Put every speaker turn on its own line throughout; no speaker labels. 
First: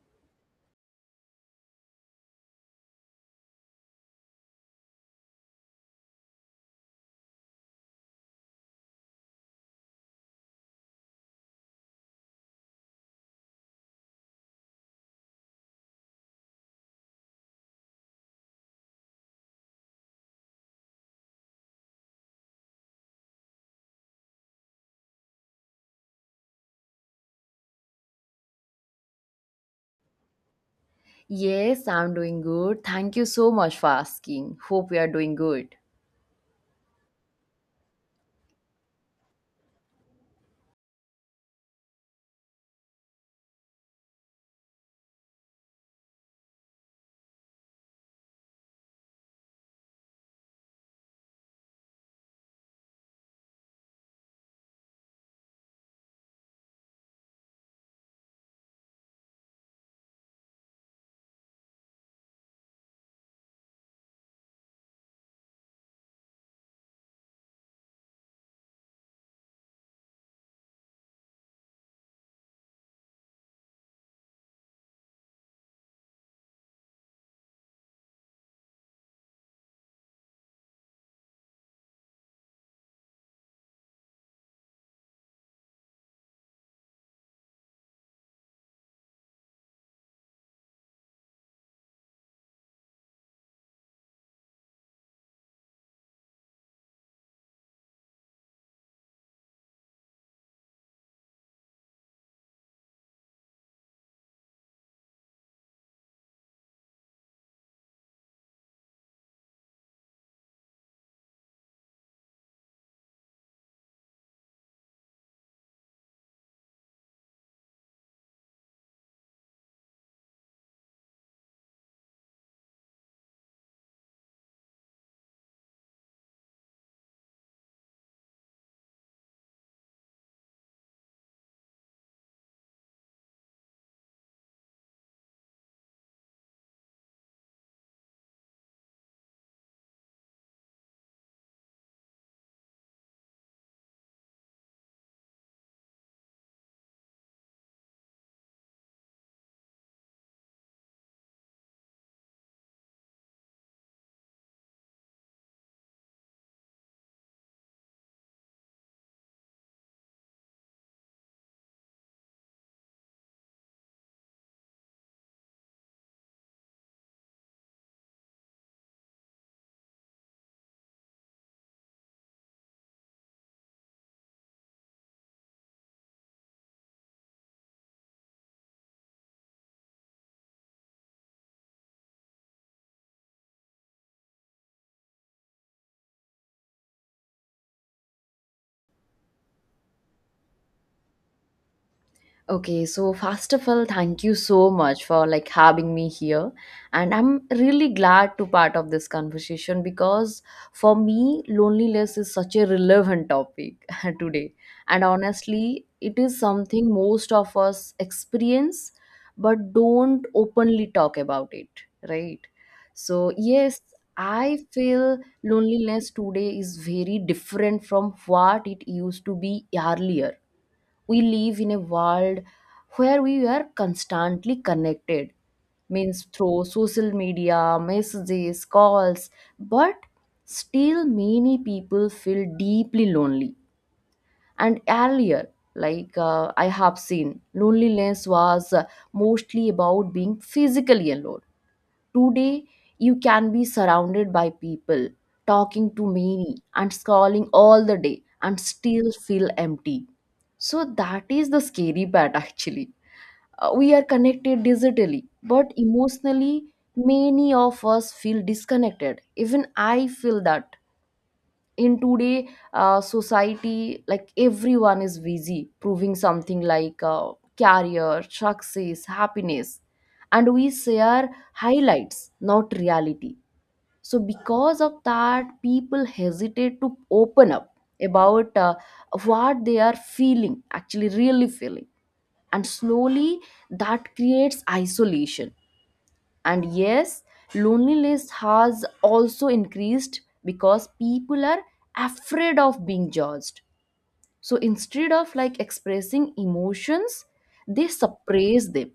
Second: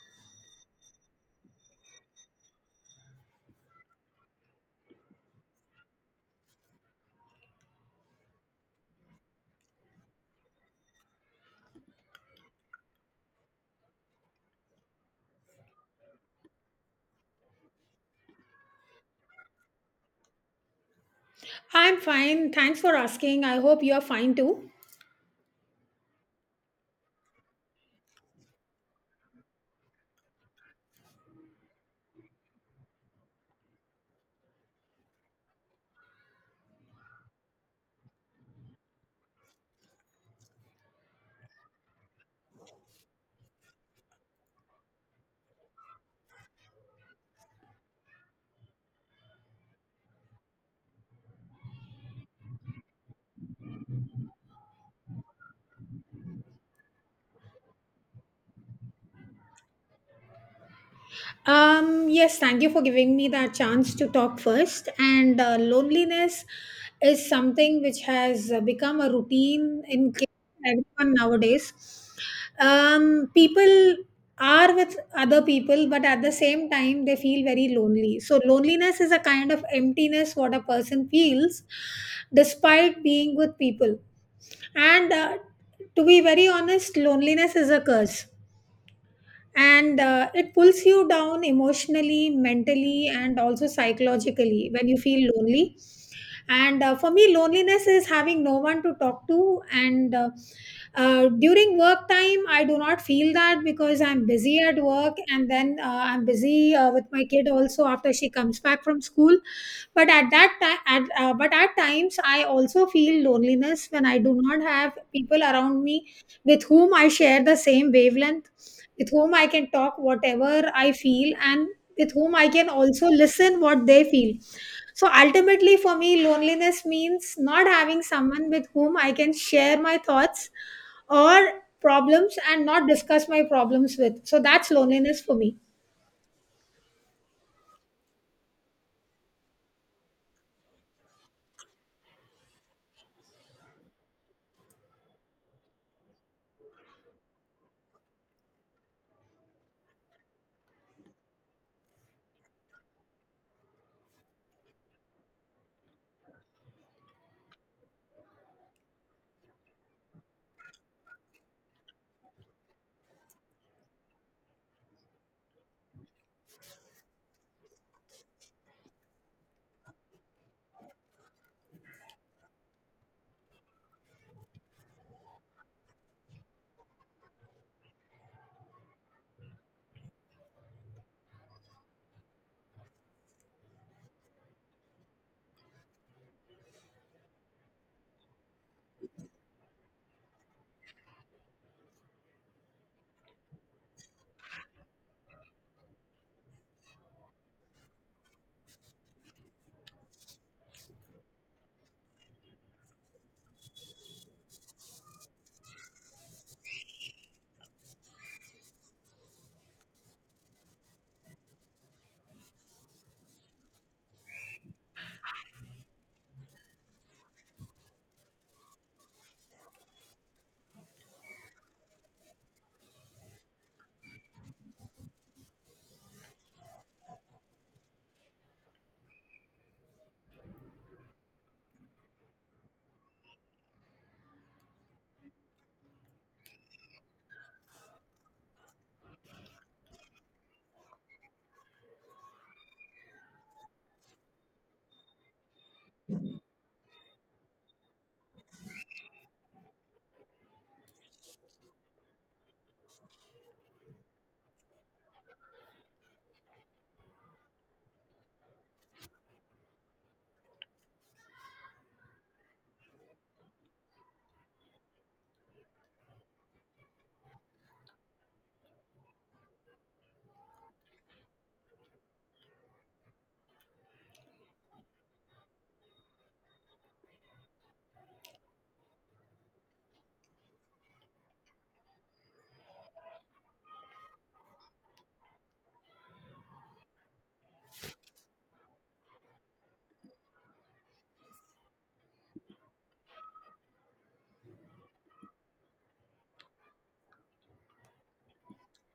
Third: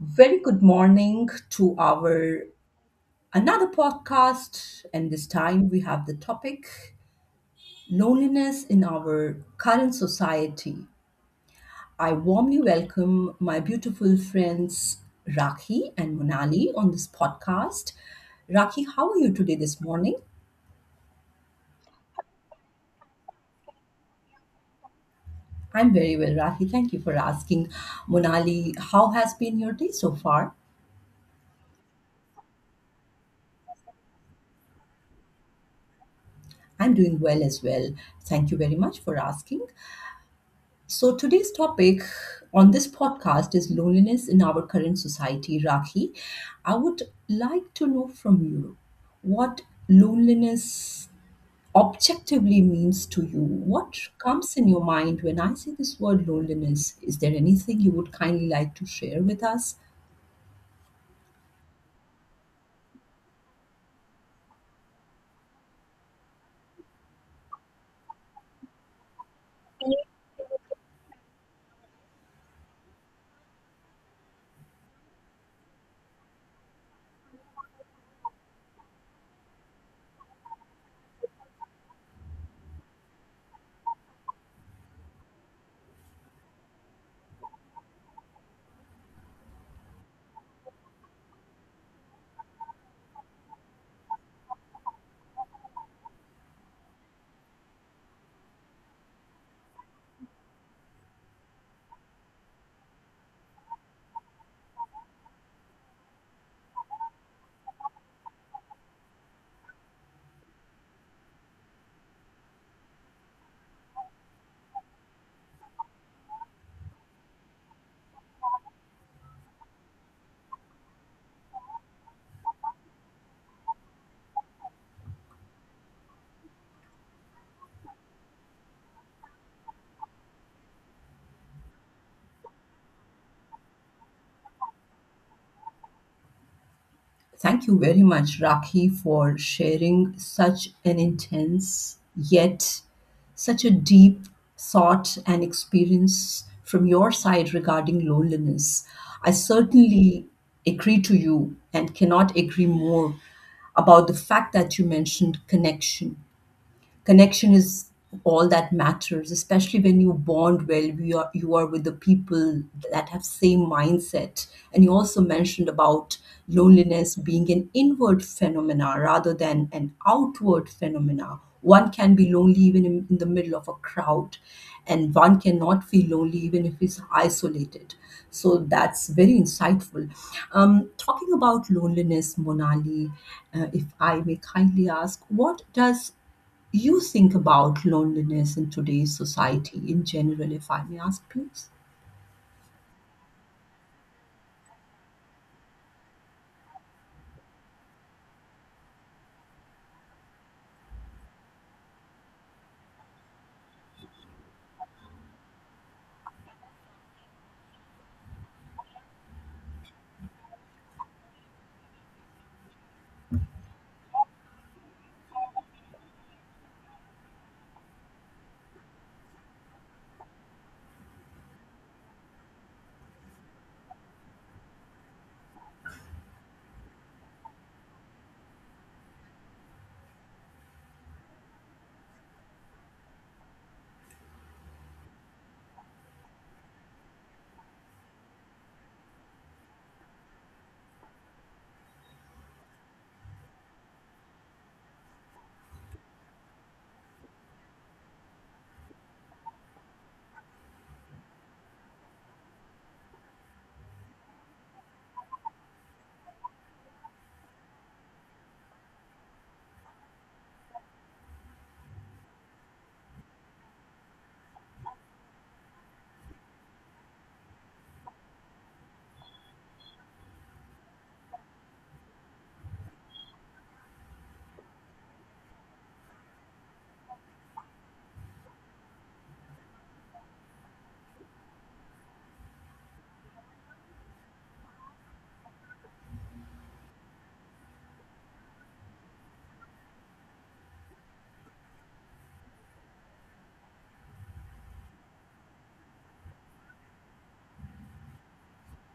Very good morning to our another podcast, and this time we have the topic loneliness in our current society. I warmly welcome my beautiful friends Rakhi and Monali on this podcast. Rakhi, how are you today this morning?
I'm fine. Thanks for asking. I hope you're fine too.
I'm very well, Rakhi. Thank you for asking. Monali, how has been your day so far?
Yes, I'm doing good. Thank you so much for asking. Hope you are doing good.
I'm doing well as well. Thank you very much for asking. So, today's topic on this podcast is loneliness in our current society, Rakhi. I would like to know from you what loneliness objectively means to you. What comes in your mind when I say this word loneliness? Is there anything you would kindly like to share with us?
Yes, thank you for giving me that chance to talk first. And Loneliness is something which has become a routine in everyone nowadays. People are with other people, but at the same time, they feel very lonely. So, loneliness is a kind of emptiness what a person feels despite being with people. And To be very honest, loneliness is a curse and it pulls you down emotionally, mentally, and also psychologically when you feel lonely, and for me loneliness is having no one to talk to, and during work time I do not feel that because I'm busy at work, and then I'm busy with my kid also after she comes back from school. But at that time, but at times I also feel loneliness when I do not have people around me with whom I share the same wavelength, with whom I can talk whatever I feel, and with whom I can also listen what they feel. So ultimately, for me, loneliness means not having someone with whom I can share my thoughts or problems and not discuss my problems with. So that's loneliness for me.
Thank you very much, Rakhi, for sharing such an intense yet such a deep thought and experience from your side regarding loneliness. I certainly agree to you and cannot agree more about the fact that you mentioned connection, connection is all that matters, especially when you bond well, you are with the people that have same mindset. And you also mentioned about loneliness being an inward phenomena rather than an outward phenomena. One can be lonely even in the middle of a crowd, and one cannot feel lonely even if he's isolated. So that's very insightful. Talking about loneliness, Monali, if I may kindly ask, what does you think about loneliness in today's society in general, if I may ask, please?
Okay, so first of all, thank you so much for having me here. And I'm really glad to part of this conversation because for me, loneliness is such a relevant topic today. And honestly, it is something most of us experience but don't openly talk about it, right? So, yes, I feel loneliness today is very different from what it used to be earlier. We live in a world where we are constantly connected, means through social media, messages, calls, but still many people feel deeply lonely. And earlier, I have seen loneliness was mostly about being physically alone. Today, you can be surrounded by people, talking to many, and scrolling all the day, and still feel empty. So, that is the scary part actually. We are connected digitally, but emotionally, many of us feel disconnected. Even I feel that in today society, like everyone is busy proving something, career, success, happiness, and we share highlights, not reality. So because of that, people hesitate to open up about what they are feeling, actually really feeling, and slowly that creates isolation. And yes, loneliness has also increased because people are afraid of being judged. So instead of expressing emotions, they suppress them.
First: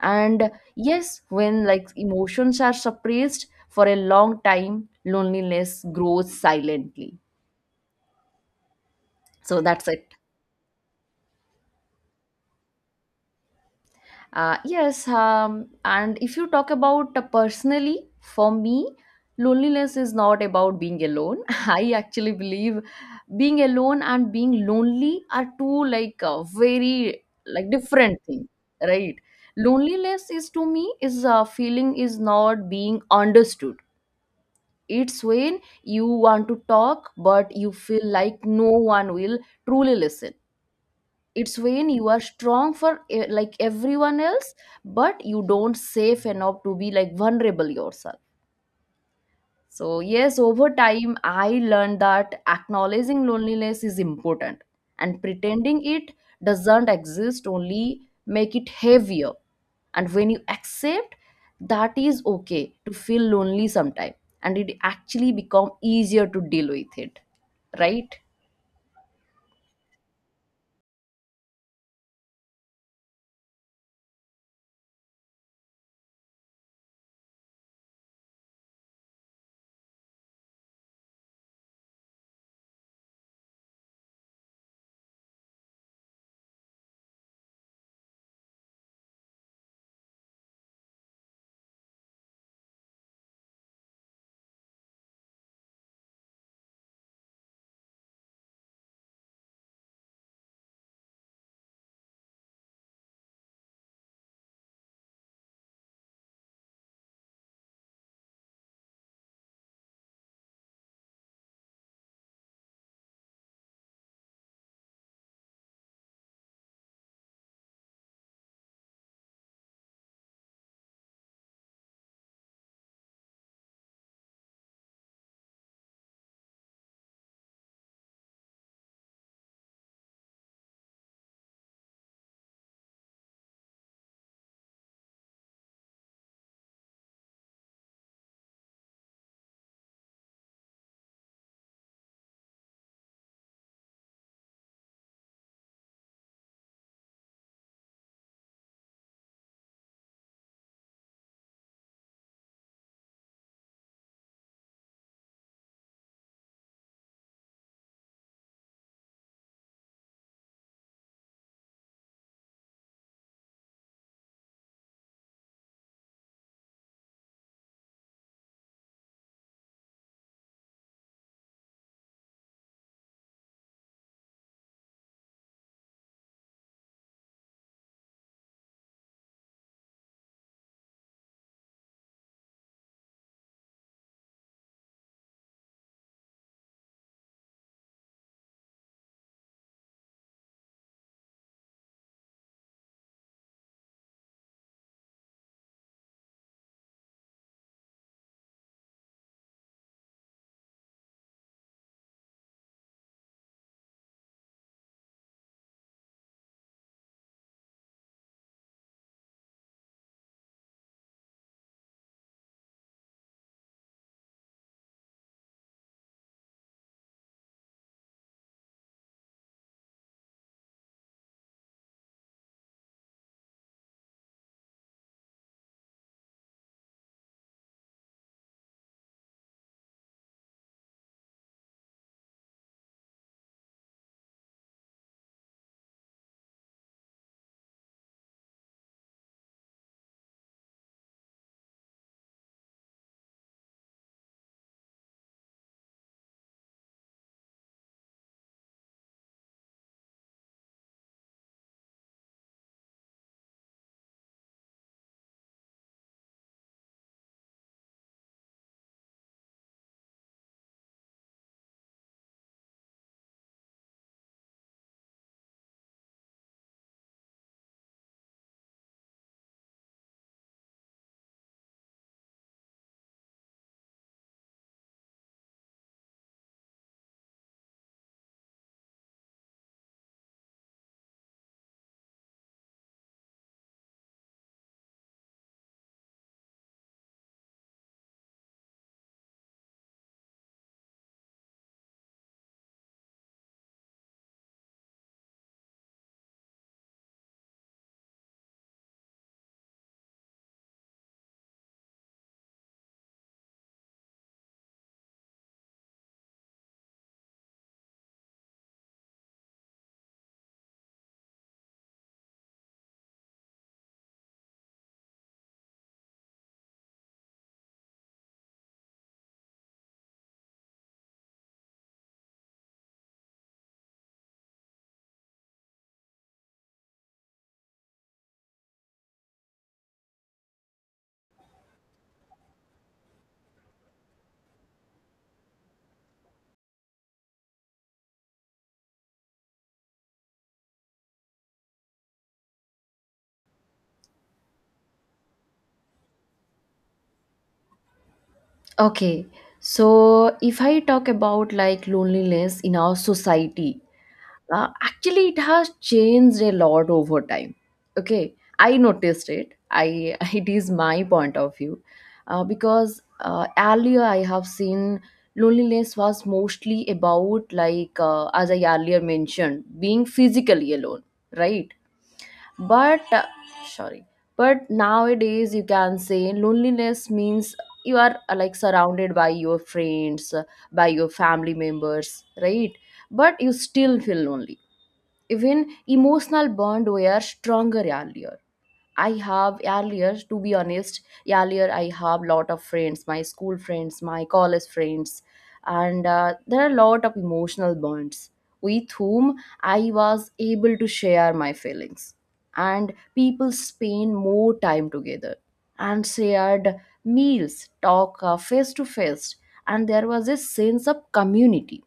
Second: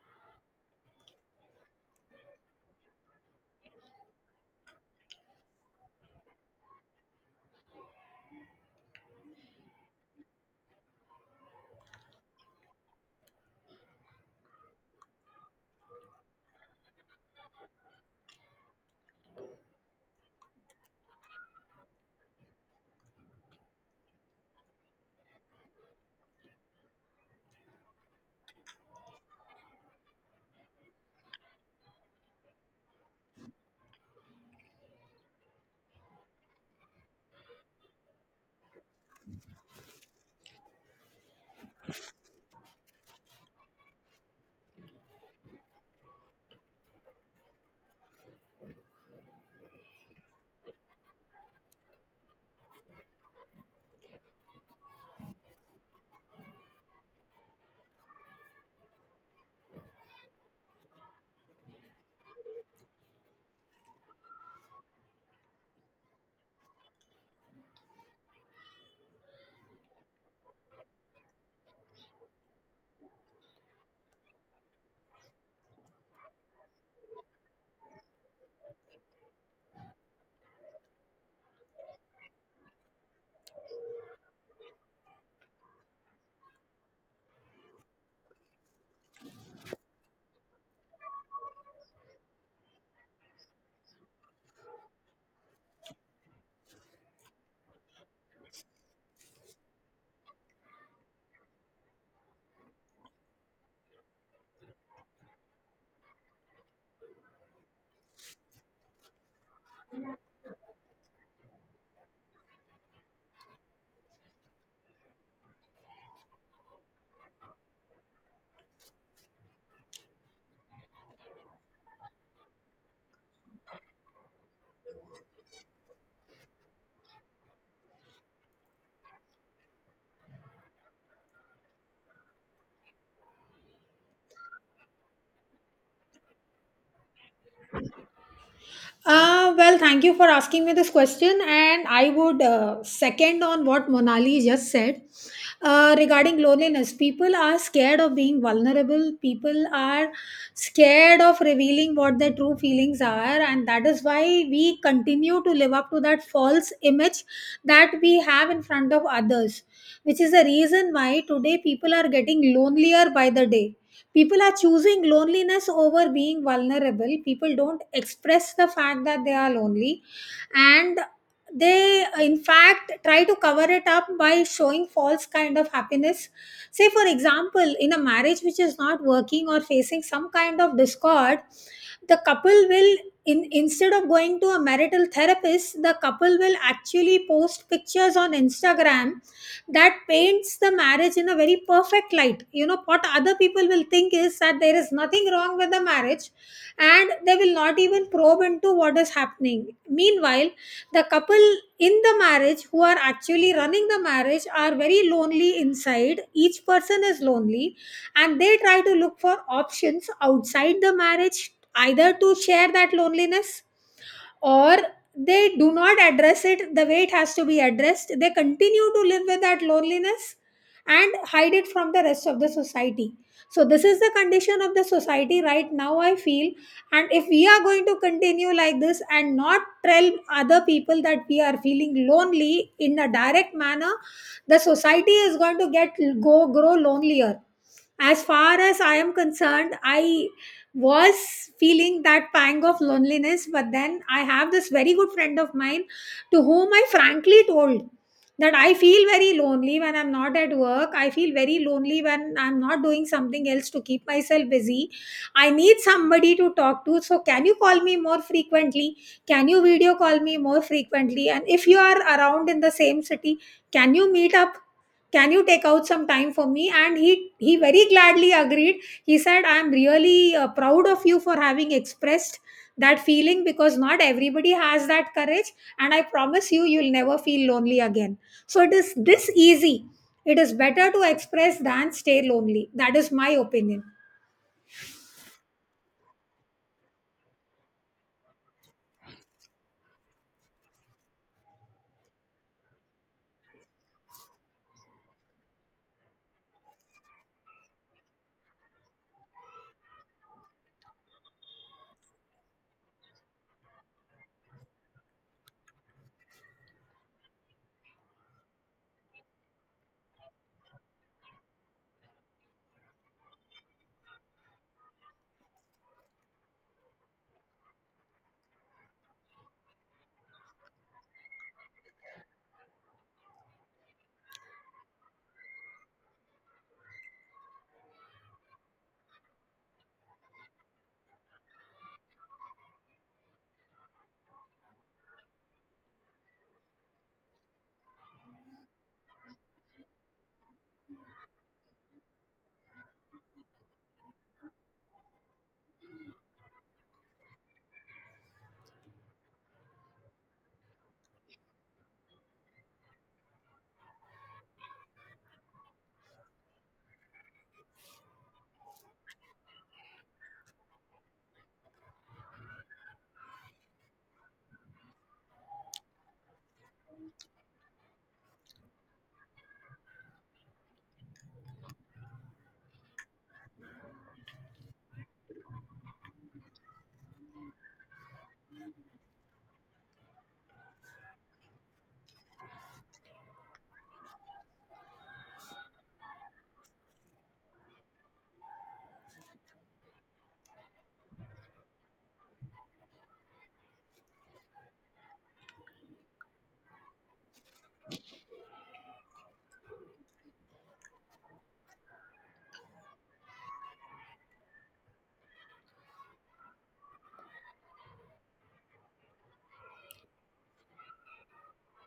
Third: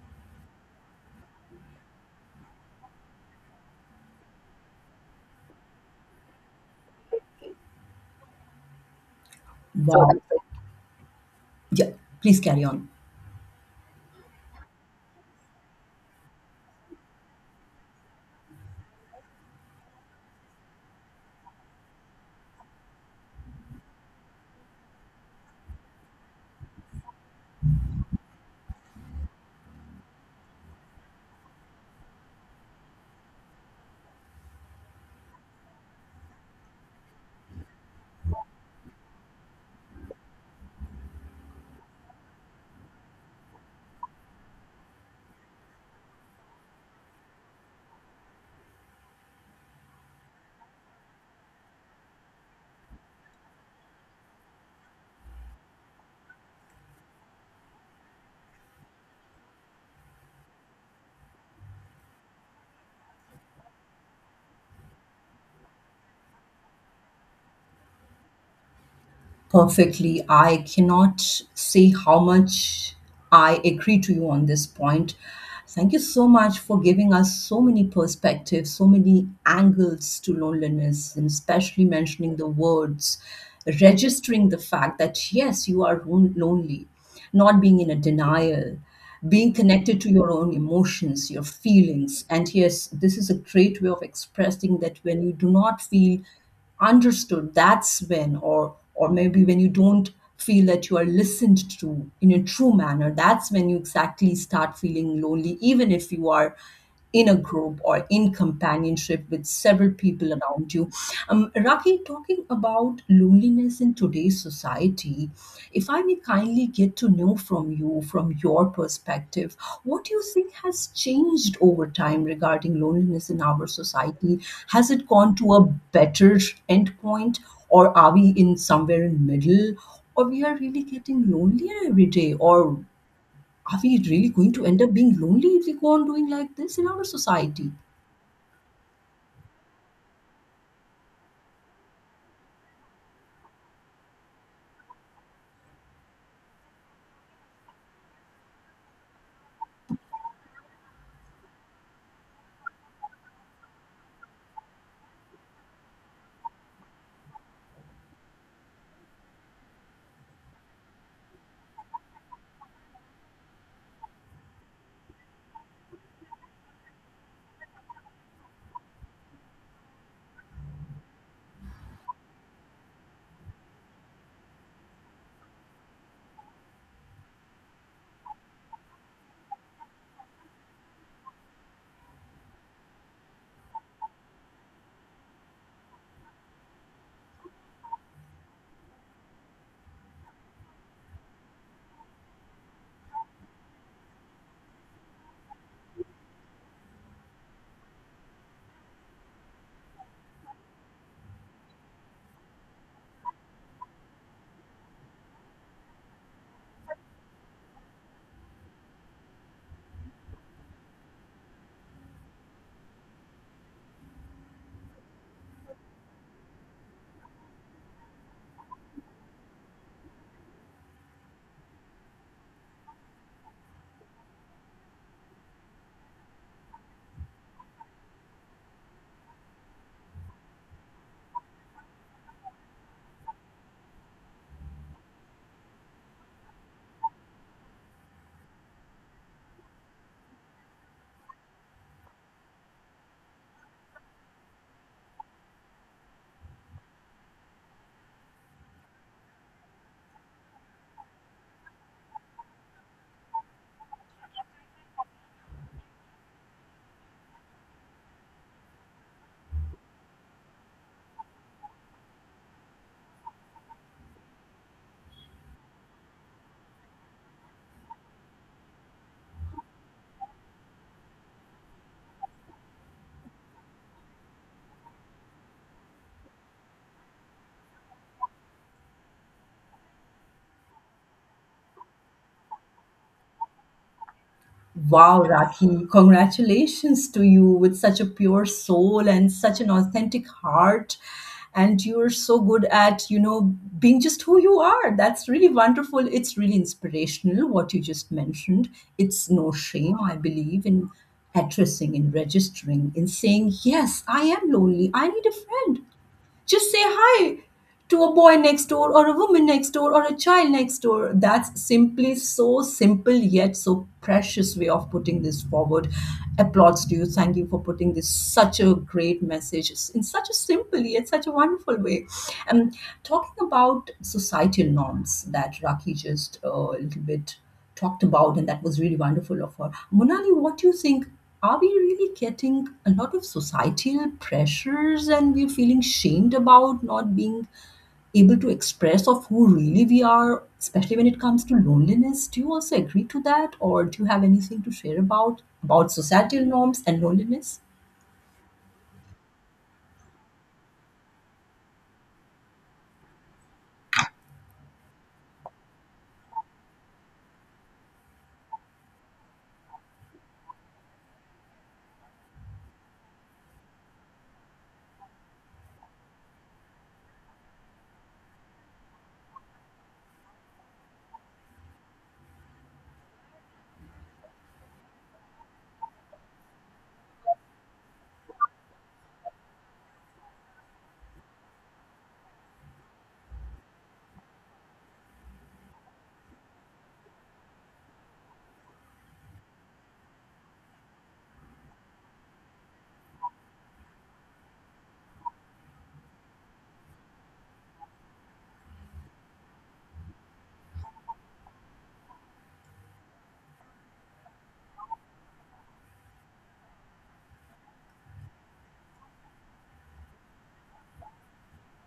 And yes, when emotions are suppressed for a long time, loneliness grows silently. So
So
that's
wow.
it.
Yeah, please carry on.
Yes, and if you talk about personally, for me, loneliness is not about being alone. I actually believe being alone and being lonely are two very different thing, right? Loneliness is to me is a feeling is not being understood. It's when you want to talk, but you feel like no one will truly listen. It's when you are strong for like everyone else, but you don't safe enough to be like vulnerable yourself. So yes, over time I learned that acknowledging loneliness is important, and pretending it doesn't exist only make it heavier. And when you accept that is okay to feel lonely sometime, and it actually become easier to deal with it, right?
Perfectly. I cannot say how much I agree to you on this point. Thank you so much for giving us so many perspectives, so many angles to loneliness, and especially mentioning the words, registering the fact that yes, you are lonely, not being in a denial, being connected to your own emotions, your feelings. And yes, this is a great way of expressing that when you do not feel understood, that's when, or maybe when you don't feel that you are listened to in a true manner, that's when you exactly start feeling lonely even if you are in a group or in companionship with several people around you. Raki, talking about loneliness in today's society. If I may kindly get to know from you, from your perspective, what do you think has changed over time regarding loneliness in our society? Has it gone to a better endpoint, or are we in somewhere in middle, or we are really getting lonelier every day, or are we really going to end up being lonely if we go on doing like this in our society?
Well, thank you for asking me this question, and I would second on what Monali just said regarding loneliness. People are scared of being vulnerable. People are scared of revealing what their true feelings are, and that is why we continue to live up to that false image that we have in front of others, which is the reason why today people are getting lonelier by the day. People are choosing loneliness over being vulnerable. People don't express the fact that they are lonely, and they in fact try to cover it up by showing false kind of happiness. Say for example, in a marriage which is not working or facing some kind of discord, the couple will, in instead of going to a marital therapist, the couple will actually post pictures on Instagram that paints the marriage in a very perfect light. You know what other people will think is that there is nothing wrong with the marriage, and they will not even probe into what is happening. Meanwhile, the couple in the marriage who are actually running the marriage are very lonely inside. Each person is lonely, and they try to look for options outside the marriage, either to share that loneliness, or they do not address it the way it has to be addressed. They continue to live with that loneliness and hide it from the rest of the society. So this is the condition of the society right now, I feel. And if we are going to continue like this and not tell other people that we are feeling lonely in a direct manner, the society is going to get go grow lonelier. As far as I am concerned, I was feeling that pang of loneliness, but then I have this very good friend of mine to whom I frankly told that I feel very lonely when I'm not at work, I feel very lonely when I'm not doing something else to keep myself busy. I need somebody to talk to, so can you call me more frequently, can you video call me more frequently, and if you are around in the same city, can you meet up, can you take out some time for me? And he very gladly agreed. He said, I am really proud of you for having expressed that feeling, because not everybody has that courage, and I promise you you'll never feel lonely again. So it is this easy. It is better to express than stay lonely. That is my opinion.
Wow, Rakhi, congratulations to you with such a pure soul and such an authentic heart. And you're so good at, you know, being just who you are. That's really wonderful. It's really inspirational what you just mentioned. It's no shame, I believe, in addressing, in registering, in saying, yes, I am lonely. I need a friend. Just say hi to a boy next door, or a woman next door, or a child next door. That's simply so simple yet so precious way of putting this forward. Applauds to you. Thank you for putting this such a great message in such a simple yet such a wonderful way. And talking about societal norms that Raki just a little bit talked about, and that was really wonderful of her. Monali, what do you think? Are we really getting a lot of societal pressures and we're feeling shamed about not being able to express of who really we are, especially when it comes to loneliness? Do you also agree to that? Or do you have anything to share about societal norms and loneliness?
Okay, so if I talk about loneliness in our society, actually it has changed a lot over time. Okay, I noticed it. I it is my point of view, because earlier I have seen loneliness was mostly about as I earlier mentioned, being physically alone, right? but sorry but nowadays you can say loneliness means you are like surrounded by your friends, by your family members, right? But you still feel lonely, even emotional bond were stronger earlier. I have earlier, to be honest, earlier I have lot of friends, my school friends, my college friends, and there are a lot of emotional bonds with whom I was able to share my feelings. And people spend more time together and shared meals, talk face to face, and there was a sense of community.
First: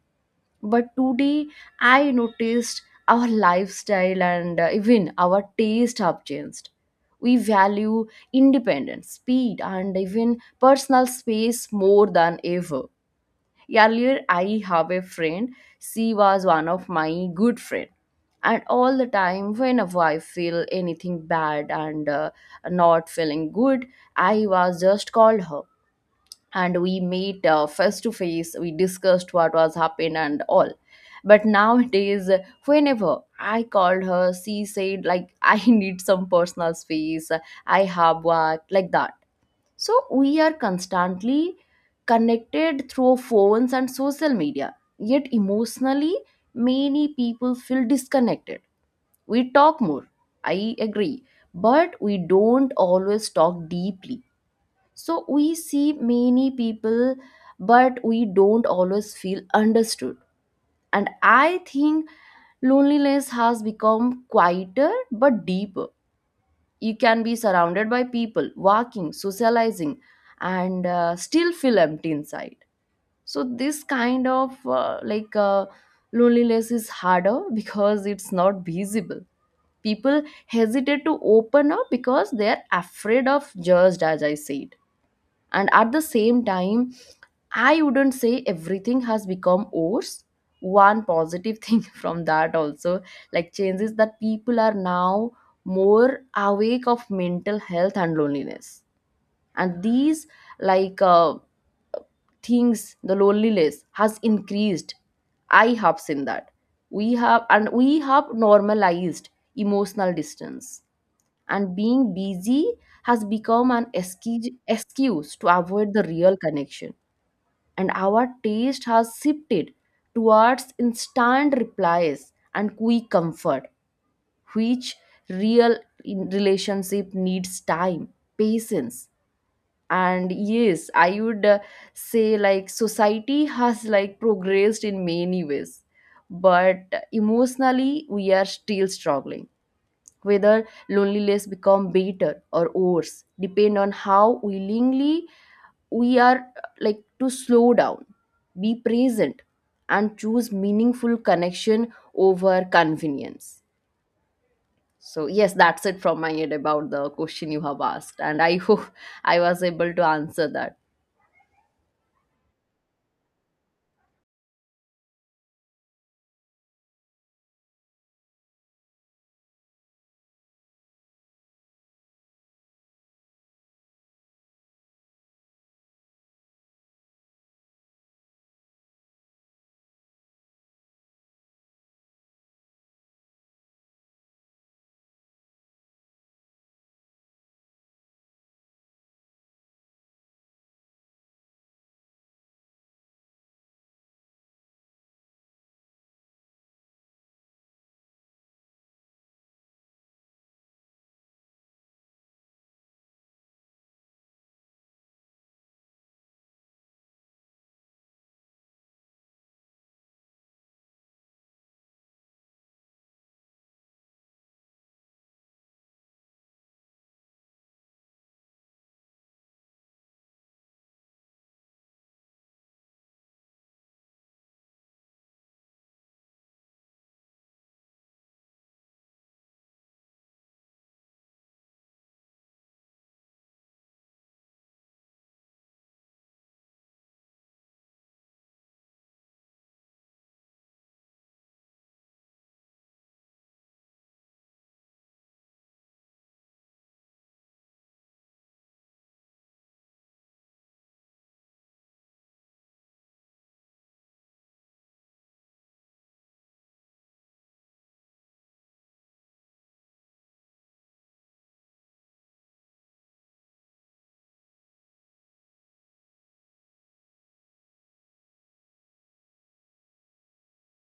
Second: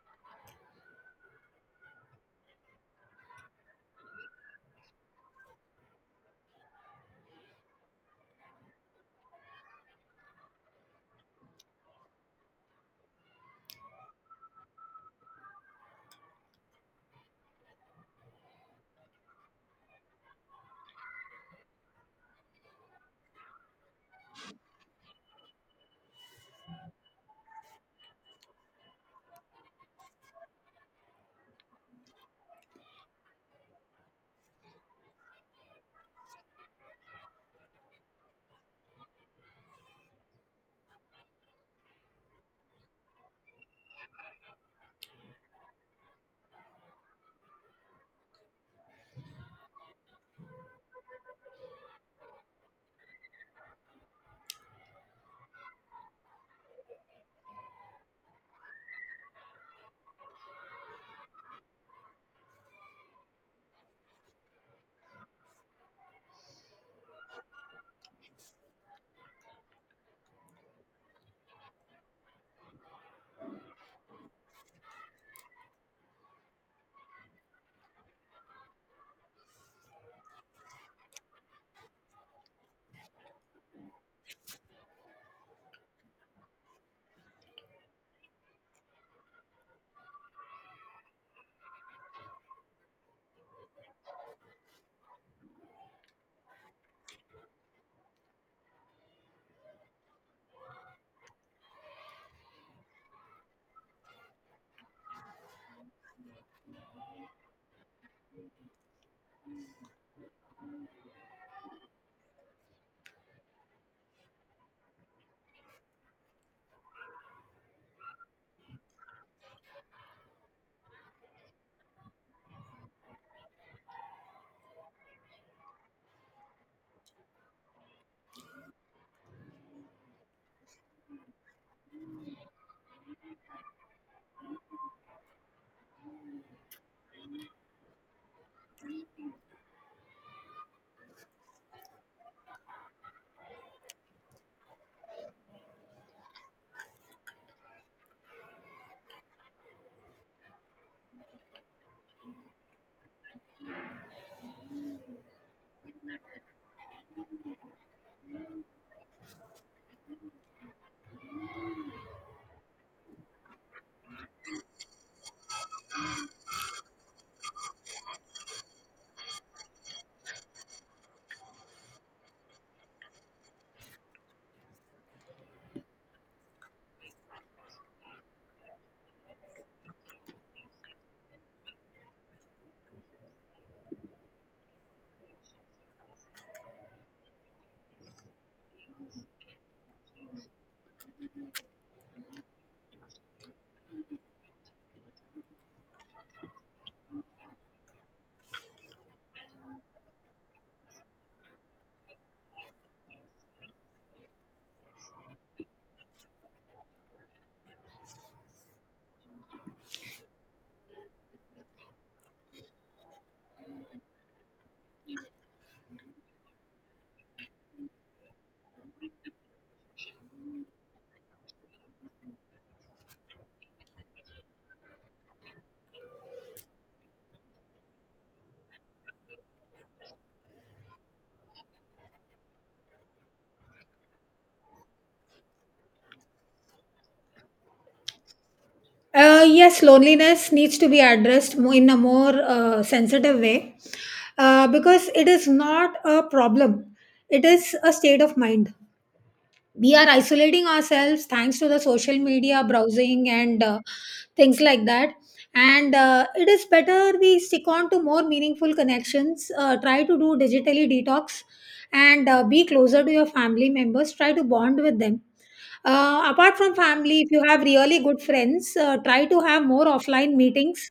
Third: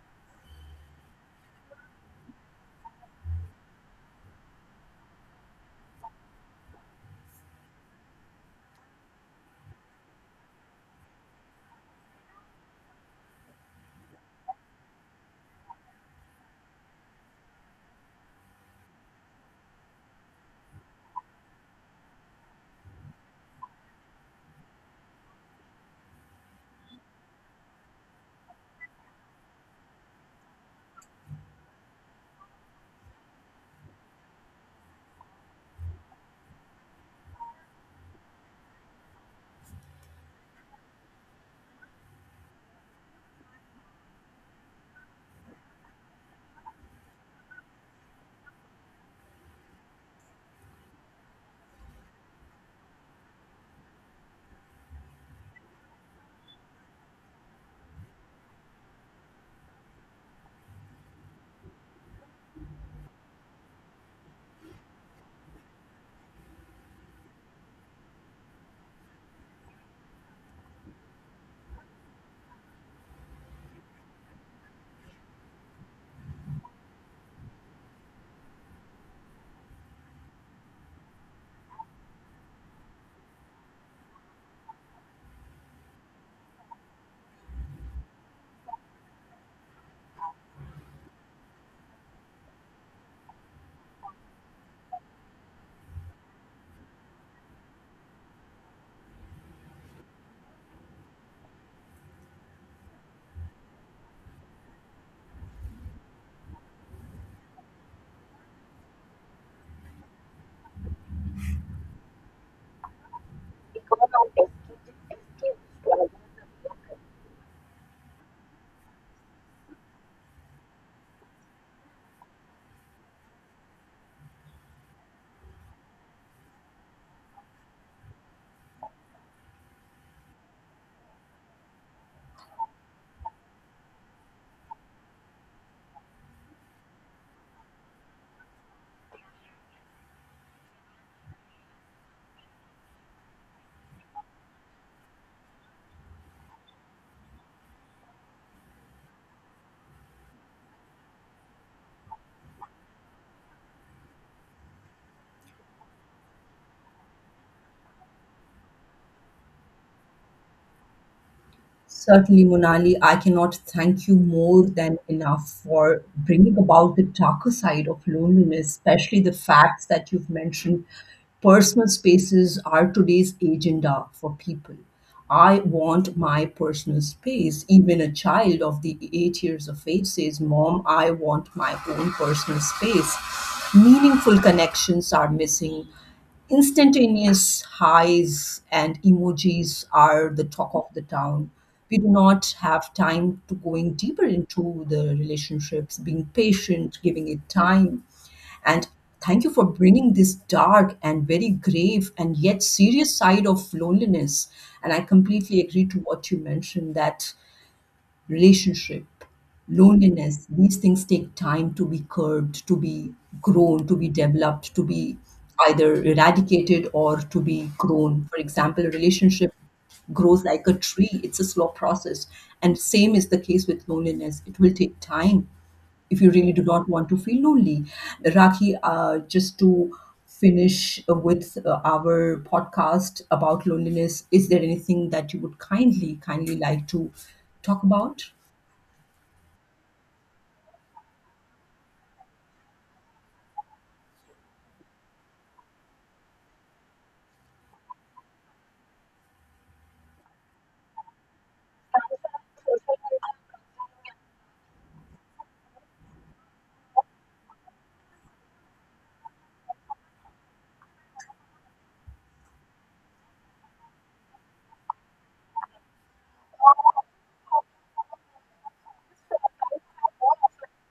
But today, I noticed our lifestyle and even our taste have changed. We value independence, speed, and even personal space more than ever. Earlier, I have a friend. She was one of my good friend, and all the time, whenever I feel anything bad and not feeling good, I was just called her and we meet face to face, we discussed what was happened and all. But nowadays, whenever I called her, she said like I need some personal space, I have work, like that. So we are constantly connected through phones and social media, yet emotionally many people feel disconnected. We talk more, I agree, but we don't always talk deeply. So we see many people, but we don't always feel understood. And I think loneliness has become quieter but deeper. You can be surrounded by people, walking, socializing, and still feel empty inside. So this kind of loneliness is harder because it's not visible. People hesitate to open up because they are afraid of judged, as I said. And at the same time, I wouldn't say everything has become worse. One positive thing from that also, like changes, that people are now more awake of mental health and loneliness. And these like uh, things, the loneliness has increased, I have seen that. We have normalized emotional distance, and being busy has become an excuse to avoid the real connection. And our taste has shifted towards instant replies and quick comfort, which real in relationship needs time, patience. And yes, I would say like society has progressed in many ways, but emotionally we are still struggling. Whether loneliness become better or worse depend on how willingly we are to slow down, be present, and choose meaningful connection over convenience. So, yes, that's it from my end about the question you have asked. And I hope I was able to answer that.
Certainly, Monali, I cannot thank you more than enough for bringing about the darker side of loneliness, especially the facts that you've mentioned. Personal spaces are today's agenda for people. I want my personal space. Even a child of the 8 years of age says, Mom, I want my own personal space. Meaningful connections are missing. Instantaneous highs and emojis are the talk of the town. We do not have time to going deeper into the relationships, being patient, giving it time. And thank you for bringing this dark and very grave and yet serious side of loneliness. And I completely agree to what you mentioned that relationship, loneliness, these things take time to be curbed, to be grown, to be developed, to be either eradicated or to be grown. For example, a relationship grows like a tree, it's a slow process. And same is the case with loneliness, it will take time if you really do not want to feel lonely. Rakhi, just to finish with our podcast about loneliness, is there anything that you would kindly, kindly like to talk about?
Yes, loneliness needs to be addressed in a more sensitive way, because it is not a problem, it is a state of mind. We are isolating ourselves thanks to the social media browsing and things like that. And It is better we stick on to more meaningful connections. Try to do digitally detox, and be closer to your family members, try to bond with them. Apart from family, if you have really good friends, try to have more offline meetings.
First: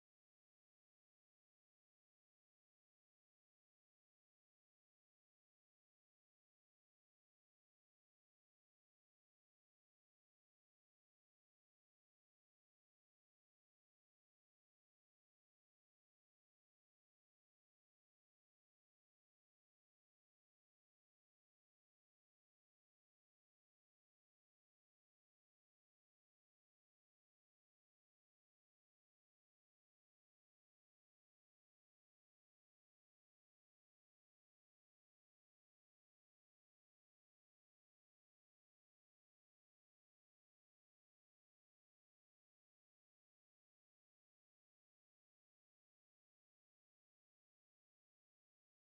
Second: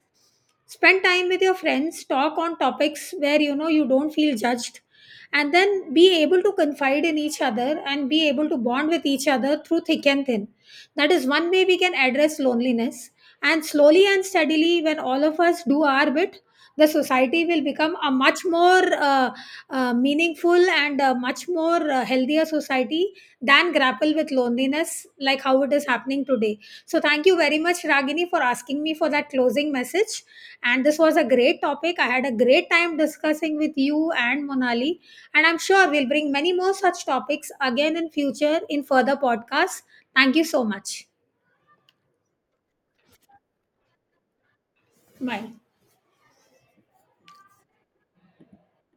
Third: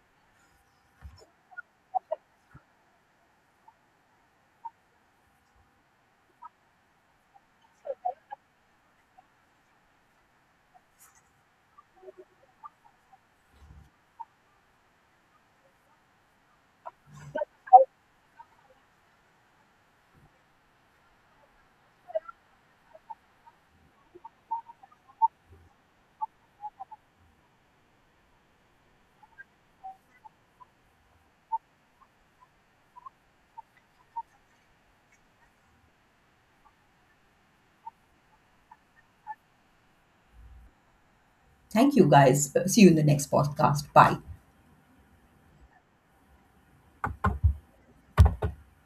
Spend time with your friends, talk on topics where you know you don't feel judged, and then be able to confide in each other and be able to bond with each other through thick and thin. That is one way we can address loneliness. And slowly and steadily, when all of us do our bit, the society will become a much more uh, meaningful and a much more healthier society than grapple with loneliness like how it is happening today. So thank you very much, Ragini, for asking me for that closing message, and this was a great topic. I had a great time discussing with you and Monali. And I'm sure we'll bring many more such topics again in future in further podcasts. Thank you so much.
Thank you guys. See you in the next podcast. Bye.
Bye.